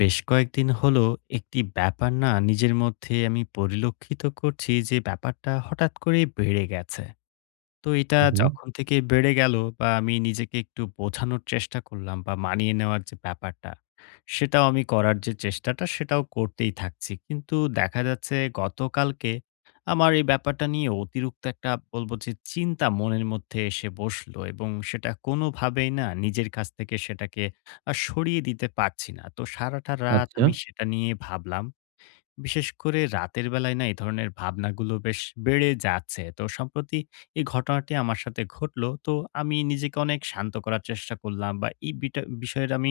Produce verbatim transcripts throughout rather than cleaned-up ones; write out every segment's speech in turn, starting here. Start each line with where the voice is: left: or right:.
left: বেশ কয়েকদিন হলো একটি ব্যাপার না নিজের মধ্যে আমি পরিলক্ষিত করছি যে ব্যাপারটা হঠাৎ করে বেড়ে গেছে। তো এটা
right: হুম, হুম।
left: যখন থেকে বেড়ে গেল বা আমি নিজেকে একটু বোঝানোর চেষ্টা করলাম বা মানিয়ে নেওয়ার যে ব্যাপারটা, সেটাও আমি করার যে চেষ্টাটা সেটাও করতেই থাকছি। কিন্তু দেখা যাচ্ছে গতকালকে আমার এই ব্যাপারটা নিয়ে অতিরিক্ত একটা বলব যে চিন্তা মনের মধ্যে এসে বসলো এবং সেটা কোনোভাবেই না নিজের কাছ থেকে সেটাকে আ সরিয়ে দিতে পারছি না। তো সারাটা রাত
right: আচ্ছা।
left: আমি সেটা নিয়ে ভাবলাম। বিশেষ করে রাতের বেলায় না এই ধরনের ভাবনাগুলো বেশ বেড়ে যাচ্ছে। তো সম্প্রতি এই ঘটনাটি আমার সাথে ঘটলো। তো আমি নিজেকে অনেক শান্ত করার চেষ্টা করলাম বা এই বিটা বিষয়ের আমি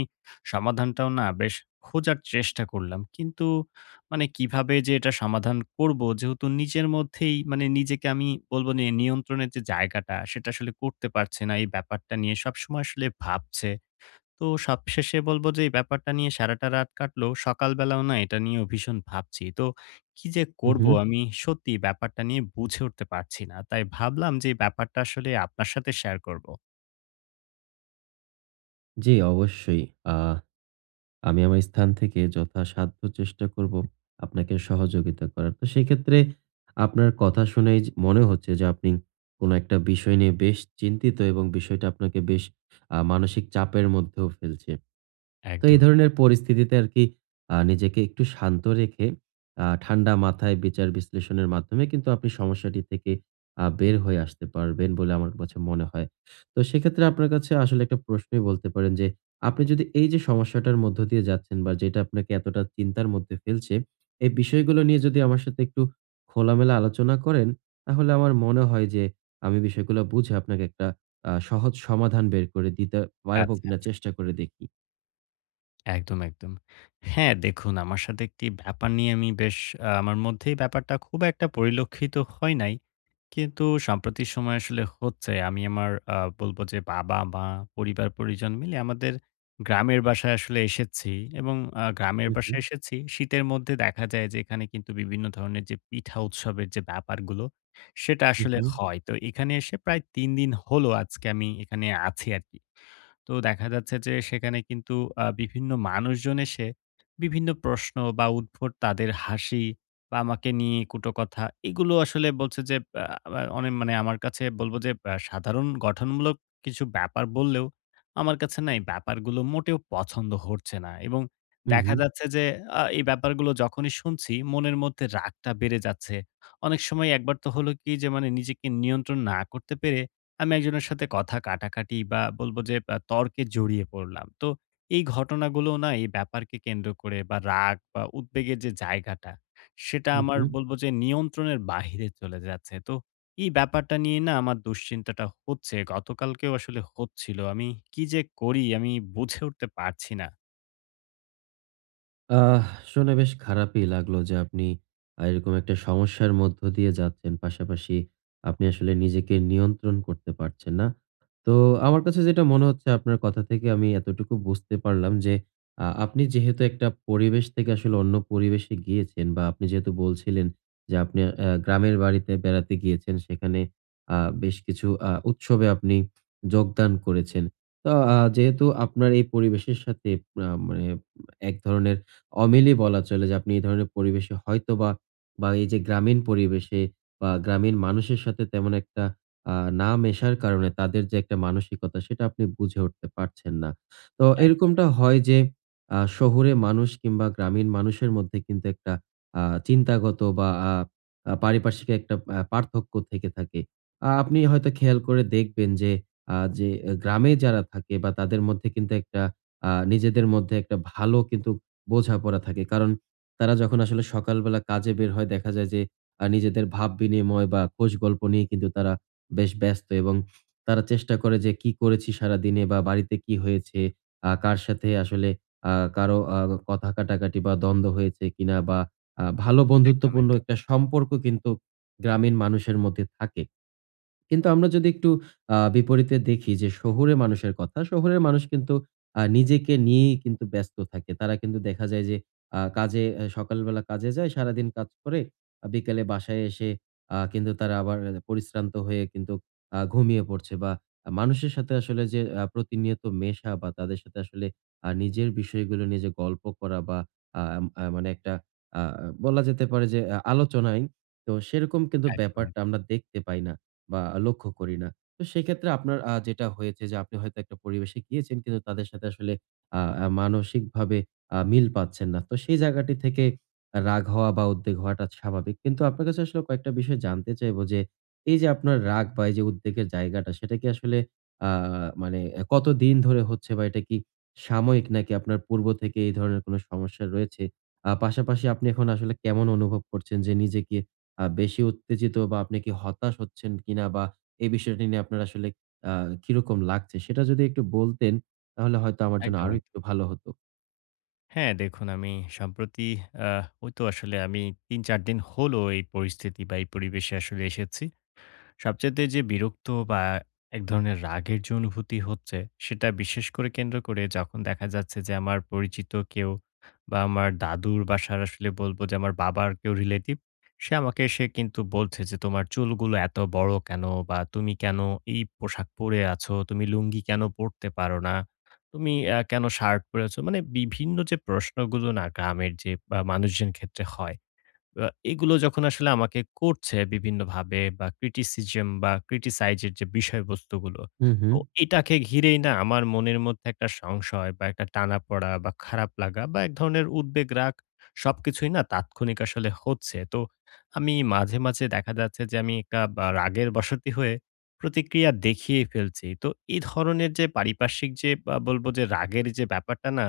left: সমাধানটাও না বেশ খোঁজার চেষ্টা করলাম। কিন্তু মানে কিভাবে যে এটা সমাধান করব, যেহেতু নিজের মধ্যেই মানে নিজেকে আমি বলব নি নিয়ন্ত্রণের যে জায়গাটা সেটা আসলে করতে পারছে না। এই ব্যাপারটা নিয়ে সবসময় আসলে ভাবছে। তো সবশেষে বলব যে এই ব্যাপারটা নিয়ে সারাটা রাত কাটলো। সকালবেলাও না এটা নিয়েও ভীষণ ভাবছি। তো কি যে
right: হুম,
left: করব
right: হুম।
left: আমি সত্যিই ব্যাপারটা নিয়ে বুঝে উঠতে পারছি না। তাই ভাবলাম যে এই ব্যাপারটা আসলে আপনার সাথে শেয়ার করব।
right: জি, অবশ্যই। আ আমি আমার স্থান থেকে যথাসাধ্য চেষ্টা করব আপনাকে সহযোগিতা করার। তো সেক্ষেত্রে আপনার কথা শুনেই যে মনে হচ্ছে যে আপনি কোনো একটা বিষয় নিয়ে বেশ চিন্তিত, এবং বিষয়টা আপনাকে বেশ আ মানসিক চাপের মধ্যেও ফেলছে। তো এই
left: একদম।
right: ধরনের পরিস্থিতিতে আরকি আ নিজেকে একটু শান্ত রেখে আ ঠান্ডা মাথায় বিচার বিশ্লেষণের মাধ্যমে কিন্তু আপনি সমস্যাটি থেকে আ বের হয়ে আসতে পারবেন বলে আমার কাছে মনে হয়। তো সেক্ষেত্রে আপনার কাছে আসলে একটা প্রশ্নই বলতে পারেন যে, আপনি যদি এই যে সমস্যাটার মধ্য দিয়ে যাচ্ছেন বা যেটা আপনাকে এতটা চিন্তার মধ্যে ফেলছে, এই বিষয়গুলো নিয়ে যদি আমার সাথে একটু খোলামেলা আলোচনা করেন, তাহলে আমার মনে হয় যে আমি বিষয়গুলো বুঝে আপনাকে একটা আ সহজ সমাধান বের করে দিতে পারব
left: আচ্ছা,
right: কিনা
left: আচ্ছা।
right: চেষ্টা করে দেখি।
left: একদম, একদম। হ্যাঁ, দেখুন আমার সাথে একটি ব্যাপার নিয়ে আমি বেশ আ আমার মধ্যেই ব্যাপারটা খুব একটা পরিলক্ষিত হয় নাই। কিন্তু সাম্প্রতিক সময় আসলে হচ্ছে আমি আমার আ বলব যে বাবা-মা, পরিবার-পরিজন মিলে আমাদের গ্রামের বাসায় আসলে এসেছি এবং আ গ্রামের
right: হু, হু।
left: বাসায় এসেছি শীতের মধ্যে। দেখা যায় যে এখানে কিন্তু বিভিন্ন ধরনের যে পিঠা উৎসবের যে ব্যাপারগুলো, সেটা
right: হু,
left: আসলে
right: হু।
left: হয়। তো এখানে এসে প্রায় তিন দিন হলো আজকে আমি এখানে আছি আরকি। তো দেখা যাচ্ছে যে সেখানে কিন্তু আ বিভিন্ন মানুষজন এসে বিভিন্ন প্রশ্ন বা উদ্ভট তাদের হাসি বা আমাকে নিয়ে কটু কথা, এগুলো আসলে বলছে যে আ আ অনেক মানে আমার কাছে বলব যে আ সাধারণ গঠনমূলক কিছু ব্যাপার বললেও আমার কাছে না এই ব্যাপারগুলো মোটেও পছন্দ হচ্ছে না। এবং
right: হু, হু।
left: দেখা যাচ্ছে যে আ এই ব্যাপারগুলো যখনই শুনছি মনের মধ্যে রাগটা বেড়ে যাচ্ছে। অনেক সময় একবার তো হলো কি যে মানে নিজেকে নিয়ন্ত্রণ না করতে পেরে আমি একজনের সাথে কথা কাটাকাটি বা বলব যে আ তর্কে জড়িয়ে পড়লাম। তো এই ঘটনাগুলো না এই ব্যাপারকে কেন্দ্র করে বা রাগ বা উদ্বেগের যে জায়গাটা সেটা
right: হু,
left: আমার
right: হু।
left: বলবো যে নিয়ন্ত্রণের বাহিরে চলে যাচ্ছে। তো এই ব্যাপারটা নিয়ে না আমার দুশ্চিন্তাটা হচ্ছে। গতকালকেও আসলে হচ্ছিল। আমি কি যে করি আমি বুঝে উঠতে পারছি না।
right: আহ শুনে বেশ খারাপই লাগলো যে আপনি আহ, এরকম একটা সমস্যার মধ্য দিয়ে যাচ্ছেন, পাশাপাশি আপনি আসলে নিজেকে নিয়ন্ত্রণ করতে পারছেন না। তো আমার কাছে যেটা মনে হচ্ছে, আপনার কথা থেকে আমি এতটুকু বুঝতে পারলাম যে আহ, আপনি যেহেতু একটা পরিবেশ থেকে আসলে অন্য পরিবেশে গিয়েছেন, বা আপনি যেহেতু বলছিলেন যে আপনি আহ, গ্রামের বাড়িতে বেড়াতে গিয়েছেন, সেখানে আহ, বেশ কিছু আহ, উৎসবে আপনি যোগদান করেছেন। তো আহ, যেহেতু আপনার এই পরিবেশের সাথে আহ, মানে এক ধরনের অমিলই বলা চলে, যে আপনি এই ধরনের পরিবেশে হয়তোবা বা বা এই যে গ্রামীণ পরিবেশে বা গ্রামীণ মানুষের সাথে তেমন একটা আ না মেশার কারণে তাদের যে একটা মানসিকতা সেটা আপনি বুঝে উঠতে পারছেন না। তো
left: এক
right: এরকমটা হয় যে আ শহুরে মানুষ কিংবা গ্রামীণ মানুষের মধ্যে কিন্তু একটা আ চিন্তাগত বা আ আ পারিপার্শ্বিক একটা আ পার্থক্য থেকে থাকে। আ আপনি হয়তো খেয়াল করে দেখবেন যে আ যে গ্রামে যারা থাকে বা তাদের মধ্যে কিন্তু একটা আ নিজেদের মধ্যে একটা ভালো কিন্তু বোঝাপড়া থাকে। কারণ তারা যখন আসলে সকালবেলা কাজে বের হয় দেখা যায় যে আ নিজেদের ভাব বিনিময় বা খোঁজ গল্প নিয়ে কিন্তু তারা বেশ ব্যস্ত, এবং তারা চেষ্টা করে যে কি করেছি সারাদিনে বা বাড়িতে কি হয়েছে, আ কার সাথে আসলে আ কারো আ কথা কাটাকাটি বা দ্বন্দ্ব হয়েছে কিনা, বা আ ভালো
left: একদম,
right: বন্ধুত্বপূর্ণ
left: একদম,
right: একটা সম্পর্ক কিন্তু গ্রামীণ মানুষের মধ্যে থাকে। কিন্তু আমরা যদি একটু আ বিপরীতে দেখি যে শহুরে মানুষের কথা, শহুরের মানুষ কিন্তু আ নিজেকে নিয়েই কিন্তু ব্যস্ত থাকে। তারা কিন্তু দেখা যায় যে আ কাজে আ সকালবেলা কাজে যায়, সারাদিন কাজ করে আ বিকেলে বাসায় এসে আ কিন্তু তারা আবার পরিশ্রান্ত হয়ে কিন্তু আ ঘুমিয়ে পড়ছে, বা আ মানুষের সাথে আসলে যে আ প্রতিনিয়ত মেশা বা তাদের সাথে আসলে আ নিজের বিষয়গুলো নিয়ে যে গল্প করা বা আ আ মানে একটা আ বলা যেতে পারে যে আ আলোচনায়, তো সেরকম কিন্তু
left: একদম,
right: ব্যাপারটা আমরা
left: একদম,
right: দেখতে পাই না। বা লক্ষ্য করি না। তো সেক্ষেত্রে আপনার আ যেটা হয়েছে যে আপনি হয়তো একটা পরিবেশে গিয়েছেন কিন্তু তাদের সাথে আসলে আ আ মানসিকভাবে আ মিল পাচ্ছেন না। তো সেই জায়গাটি থেকে রাগ হওয়া বা উদ্বেগ হওয়াটা স্বাভাবিক। কিন্তু আপনার কাছে আসলে কয়েকটা বিষয় জানতে চাইবো যে এই যে আপনার রাগ বা এই যে উদ্বেগের জায়গাটা সেটা কি আসলে আ মানে কতদিন ধরে হচ্ছে, বা এটা কি সাময়িক নাকি আপনার পূর্ব থেকে এই ধরনের কোনো সমস্যা রয়েছে? আ পাশাপাশি আপনি এখন আসলে কেমন অনুভব করছেন, যে নিজেকে আ বেশি উত্তেজিত বা আপনি কি হতাশ হচ্ছেন কিনা? বা এই বিষয়টি নিয়ে আপনার আসলে আ কিরকম লাগছে? সেটা যদি একটু বলতেন, তাহলে হয়তো আমার জন্য
left: একদম,
right: আরো
left: একদম।
right: একটু ভালো হতো।
left: হ্যাঁ, দেখুন আমি সম্প্রতি আহ ওই তো আসলে আমি তিন চার দিন হলো এই পরিস্থিতি বা এই পরিবেশে আসলে এসেছি। সবচাইতে যে বিরক্ত বা এক ধরনের রাগের যে অনুভূতি হচ্ছে, সেটা বিশেষ করে কেন্দ্র করে যখন দেখা যাচ্ছে যে আমার পরিচিত কেউ বা আমার দাদুর বাসার আসলে বলব যে আমার বাবার কেউ রিলেটিভ, সে আমাকে এসে কিন্তু বলছে যে, "তোমার চুলগুলো এত বড় কেন? বা তুমি কেন এই পোশাক পরে আছো? তুমি লুঙ্গি কেন পড়তে পারো না? তুমি আ কেন শার্ট পরেছো?" মানে বিভিন্ন যে প্রশ্নগুলো না গ্রামের যে বা মানুষজন ক্ষেত্রে হয়, আ এগুলো যখন আসলে আমাকে করছে বিভিন্নভাবে বা criticism বা criticize এর যে বিষয়বস্তুগুলো,
right: হু, হু,
left: তো এটাকে ঘিরেই না আমার মনের মধ্যে একটা সংশয় বা একটা টানাপড়া বা খারাপ লাগা বা এক ধরনের উদ্বেগ রাগ, সবকিছুই না তাৎক্ষণিক আসলে হচ্ছে। তো আমি মাঝে, মাঝে দেখা যাচ্ছে যে আমি একটা বা রাগের বশতী হয়ে প্রতিক্রিয়া দেখিয়ে ফেলছি। তো এই ধরনের যে পারিপার্শ্বিক যে বা বলব যে রাগের যে ব্যাপারটা না,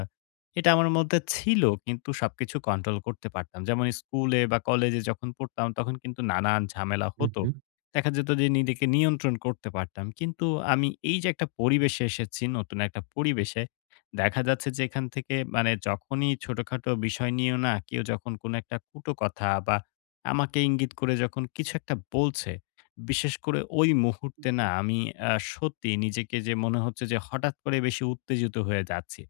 left: এটা আমার মধ্যে ছিল কিন্তু সবকিছু কন্ট্রোল করতে পারতাম। যেমন স্কুলে বা কলেজে যখন পড়তাম তখন কিন্তু নানান ঝামেলা
right: হু,
left: হতো।
right: হু।
left: দেখা যেত যে নিজেকে নিয়ন্ত্রণ করতে পারতাম। কিন্তু আমি এই যে একটা পরিবেশে এসেছি, নতুন একটা পরিবেশে, দেখা যাচ্ছে যে এখান থেকে মানে যখনই ছোটখাটো বিষয় নিয়েও না কেউ যখন কোনো একটা কুটো কথা বা আমাকে ইঙ্গিত করে যখন কিছু একটা বলছে, বিশেষ করে ওই মুহূর্তে না আমি আ সত্যি নিজেকে যে মনে হচ্ছে যে হঠাৎ করে বেশি উত্তেজিত হয়ে যাচ্ছি।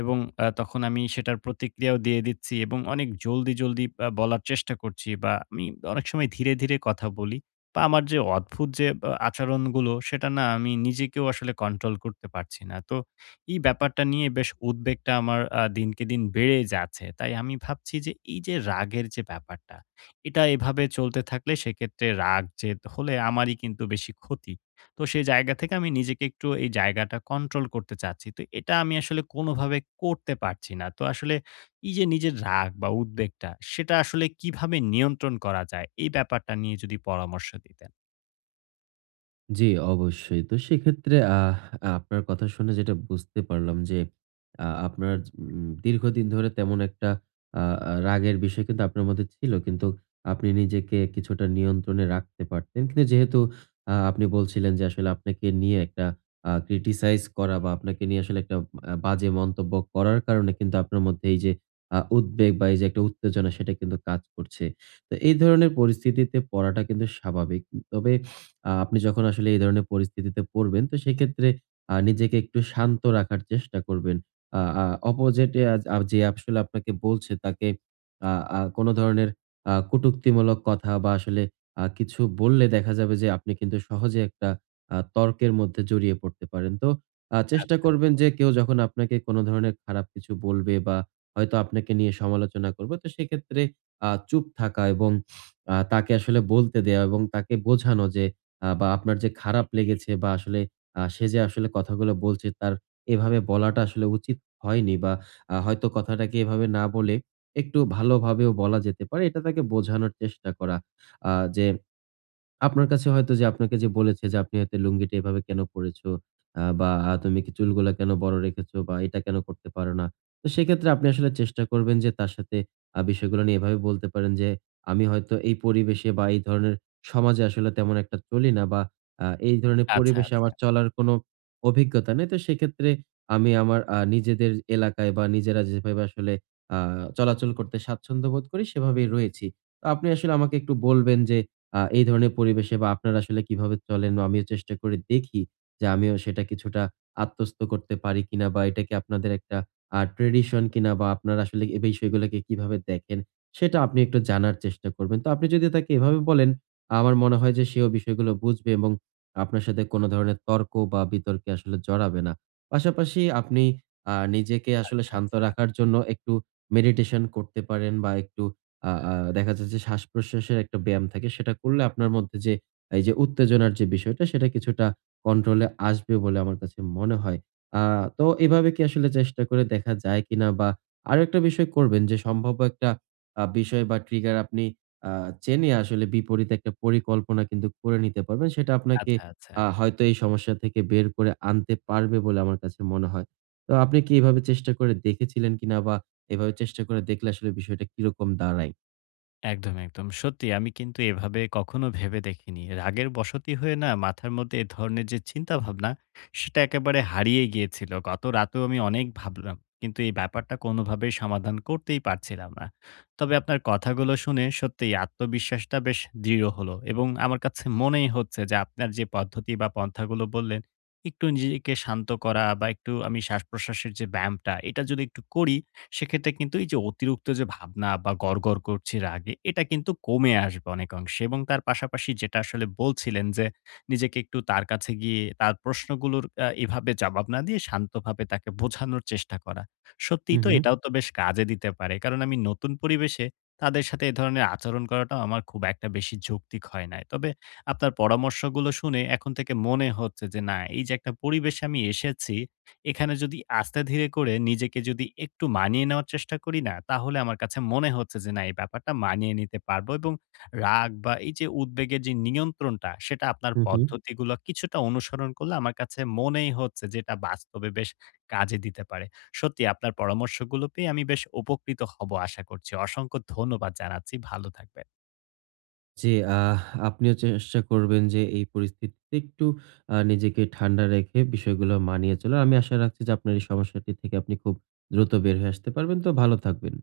left: এবং আ তখন আমি সেটার প্রতিক্রিয়াও দিয়ে দিচ্ছি এবং অনেক জলদি, জলদি আ বলার চেষ্টা করছি বা আমি অনেক সময় ধীরে, ধীরে কথা বলি বা আমার যে অদ্ভুত যে আ আচরণগুলো সেটা না আমি নিজেকেও আসলে কন্ট্রোল করতে পারছি না। তো এই ব্যাপারটা নিয়ে বেশ উদ্বেগটা আমার আ দিনকে দিন বেড়ে যাচ্ছে। তাই আমি ভাবছি যে এই যে রাগের যে ব্যাপারটা, এটা এভাবে চলতে থাকলে সেক্ষেত্রে রাগ যে হলে আমারই কিন্তু বেশি ক্ষতি। তো সেই জায়গা থেকে আমি নিজেকে একটু এই জায়গাটা কন্ট্রোল করতে চাচ্ছি। তো এটা আমি আসলে কোনোভাবে করতে পারছি না। তো আসলে এই যে নিজের রাগ বা উদ্বেগটা, সেটা আসলে কিভাবে নিয়ন্ত্রণ করা যায়? এই ব্যাপারটা নিয়ে যদি পরামর্শ দিতেন।
right: জি, অবশ্যই। তো সেক্ষেত্রে আহ আপনার কথা শুনে যেটা বুঝতে পারলাম যে আ আপনার উম দীর্ঘদিন ধরে তেমন একটা আ আ রাগের বিষয় কিন্তু আপনার মধ্যে ছিল। কিন্তু আপনি নিজেকে কিছুটা নিয়ন্ত্রণে রাখতে পারতেন। কিন্তু যেহেতু আ আপনি বলছিলেন যে আসলে আপনাকে নিয়ে একটা আ criticize করা বা আপনাকে নিয়ে আসলে একটা আ বাজে মন্তব্য করার কারণে কিন্তু আপনার মধ্যে এই যে আ উদ্বেগ বা এই যে একটা উত্তেজনা সেটা কিন্তু কাজ করছে। তো এই ধরনের পরিস্থিতিতে পড়াটা কিন্তু স্বাভাবিক। তবে আ আপনি যখন আসলে এই ধরনের পরিস্থিতিতে পড়বেন, তো সেক্ষেত্রে আ নিজেকে একটু শান্ত রাখার চেষ্টা করবেন। আ আ অপোজিট এ আ যে আসলে আপনাকে বলছে তাকে আ আ কোন ধরনের আ কটুক্তিমূলক কথা বা আসলে আ কিছু বললে দেখা যাবে যে আপনি কিন্তু সহজে একটা আ তর্কের মধ্যে জড়িয়ে পড়তে পারেন। তো আ চেষ্টা
left: আচ্ছা,
right: করবেন
left: আচ্ছা,
right: যে কেউ যখন আপনাকে কোন ধরনের খারাপ কিছু বলবে বা হয়তো আপনাকে নিয়ে সমালোচনা করবে, তো সেক্ষেত্রে আ চুপ থাকা, এবং আ তাকে আসলে বলতে দেয়া, এবং তাকে বোঝানো যে আ বা আপনার যে খারাপ লেগেছে, বা আসলে আ সে যে আসলে কথাগুলো বলছে তার এভাবে বলাটা আসলে উচিত হয়নি, বা আ হয়তো কথাটাকে এভাবে না বলে একটু ভালোভাবেও বলা যেতে পারে। এটা তাকে বোঝানোর চেষ্টা করা। আ যে আপনার কাছে হয়তো যে আপনাকে যে বলেছে যে আপনি হয়তো লুঙ্গিটা এভাবে কেন পড়েছো? আ বা আ তুমি কি চুলগুলা কেন বড় রেখেছো, বা এটা কেন করতে পারো না? তো সেক্ষেত্রে আপনি আসলে চেষ্টা করবেন যে তার সাথে আ বিষয়গুলো নিয়ে এভাবে বলতে পারেন যে, "আমি হয়তো এই পরিবেশে বা এই ধরনের সমাজে আসলে তেমন একটা চলি না, বা আ এই ধরনের
left: আচ্ছা,
right: পরিবেশে
left: আচ্ছা,
right: আমার চলার কোনো অভিজ্ঞতা নেই। তো সেক্ষেত্রে আমি আমার আ নিজেদের এলাকায় বা নিজেরা যেভাবে আসলে আ চলাচল করতে স্বাচ্ছন্দ্য বোধ করি সেভাবেই রয়েছি।" তো আপনি আসলে আমাকে একটু বলবেন যে আ এই ধরনের পরিবেশে বা আপনারা আসলে কিভাবে চলেন? আমিও চেষ্টা করে দেখি যে আমিও সেটা কিছুটা আত্মস্থ করতে পারি কিনা, বা এটা কি আপনাদের একটা আ ট্র্যাডিশন কিনা, বা আপনারা আসলে এই বিষয়গুলোকে কিভাবে দেখেন? সেটা আপনি একটু জানার চেষ্টা করবেন। তো আপনি যদি তাকে এভাবে বলেন, আমার মনে হয় যে সেও বিষয়গুলো বুঝবে এবং আপনার সাথে কোন ধরনের তর্ক বা বিতর্কে আসলে জড়াবে না। পাশাপাশি আপনি আ নিজেকে আসলে
left: আচ্ছা,
right: শান্ত রাখার জন্য একটু মেডিটেশন করতে পারেন, বা একটু আ আ দেখা যাচ্ছে যে শ্বাস-প্রশ্বাসের একটা ব্যায়াম থাকে, সেটা করলে আপনার মধ্যে যে এই যে উত্তেজনার যে বিষয়টা সেটা কিছুটা কন্ট্রোলে আসবে বলে আমার কাছে মনে হয়। আ তো এভাবে কি আসলে চেষ্টা করে দেখা যায় কিনা? বা আরো একটা বিষয় করবেন যে সম্ভাব্য একটা আ বিষয় বা ট্রিগার আপনি আ চেনে আসলে বিপরীত একটা পরিকল্পনা কিন্তু করে নিতে পারবেন। সেটা আপনাকে
left: আচ্ছা, আচ্ছা।
right: আ হয়তো এই সমস্যা থেকে বের করে আনতে পারবে বলে আমার কাছে মনে হয়। তো আপনি কি এভাবে চেষ্টা করে দেখেছিলেন কিনা? বা এভাবে চেষ্টা করে দেখলে আসলে বিষয়টা কিরকম দাঁড়ায়?
left: একদম, একদম। সত্যি আমি কিন্তু এভাবে কখনো ভেবে দেখিনি। রাগের বশতী হয়ে না মাথার মধ্যে এ ধরনের যে চিন্তাভাবনা, সেটা একেবারে হারিয়ে গিয়েছিল। গত রাতেও আমি অনেক ভাবলাম। কিন্তু এই ব্যাপারটা কোনোভাবেই সমাধান করতেই পারছিলাম না। তবে আপনার কথাগুলো শুনে সত্যিই আত্মবিশ্বাসটা বেশ দৃঢ় হলো এবং আমার কাছে মনেই হচ্ছে যে আপনার যে পদ্ধতি বা পন্থাগুলো বললেন, একটু নিজেকে শান্ত করা বা একটু আমি শ্বাসপ্রশ্বাসের যে ব্যায়ামটা, এটা যদি একটু করি সেক্ষেত্রে কিন্তু এই যে অতিরিক্ত যে ভাবনা বা গড়গড় করছি রাগে, এটা কিন্তু কমে আসবে অনেকাংশে। এবং তার পাশাপাশি যেটা আসলে বলছিলেন যে নিজেকে একটু তার কাছে গিয়ে তার প্রশ্নগুলোর আহ, এভাবে জবাব না দিয়ে শান্তভাবে তাকে বোঝানোর চেষ্টা করা, সত্যিই
right: হুম,
left: তো
right: হুম,
left: এটাও তো বেশ কাজে দিতে পারে। কারণ আমি নতুন পরিবেশে তাদের সাথে এ ধরনের আচরণ করাটাও আমার খুব একটা বেশি যৌক্তিক হয় নাই। তবে আপনার পরামর্শগুলো শুনে এখন থেকে মনে হচ্ছে যে না, এই যে একটা পরিবেশে আমি এসেছি, এখানে যদি আস্তে ধীরে করে নিজেকে যদি একটু মানিয়ে নেওয়ার চেষ্টা করি না, তাহলে আমার কাছে মনে হচ্ছে যে না, এই ব্যাপারটা মানিয়ে নিতে পারবো। এবং রাগ বা এই যে উদ্বেগের যে নিয়ন্ত্রণটা, সেটা আপনার
right: হুম, হুম।
left: পদ্ধতিগুলো কিছুটা অনুসরণ করলে আমার কাছে মনেই হচ্ছে যে এটা বাস্তবে বেশ কাজে দিতে পারে। সত্যি আপনার পরামর্শগুলো পেয়ে আমি বেশ উপকৃত হব আশা করছি। অসংখ্য ধন্যবাদ জানাচ্ছি। ভালো থাকবেন।
right: জি, আহ আপনিও চেষ্টা করবেন যে এই পরিস্থিতিতে একটু আ নিজেকে ঠান্ডা রেখে বিষয়গুলো মানিয়ে চলার। আমি আশা রাখছি যে আপনার এই সমস্যাটি থেকে আপনি খুব দ্রুত বের হয়ে আসতে পারবেন। তো ভালো থাকবেন।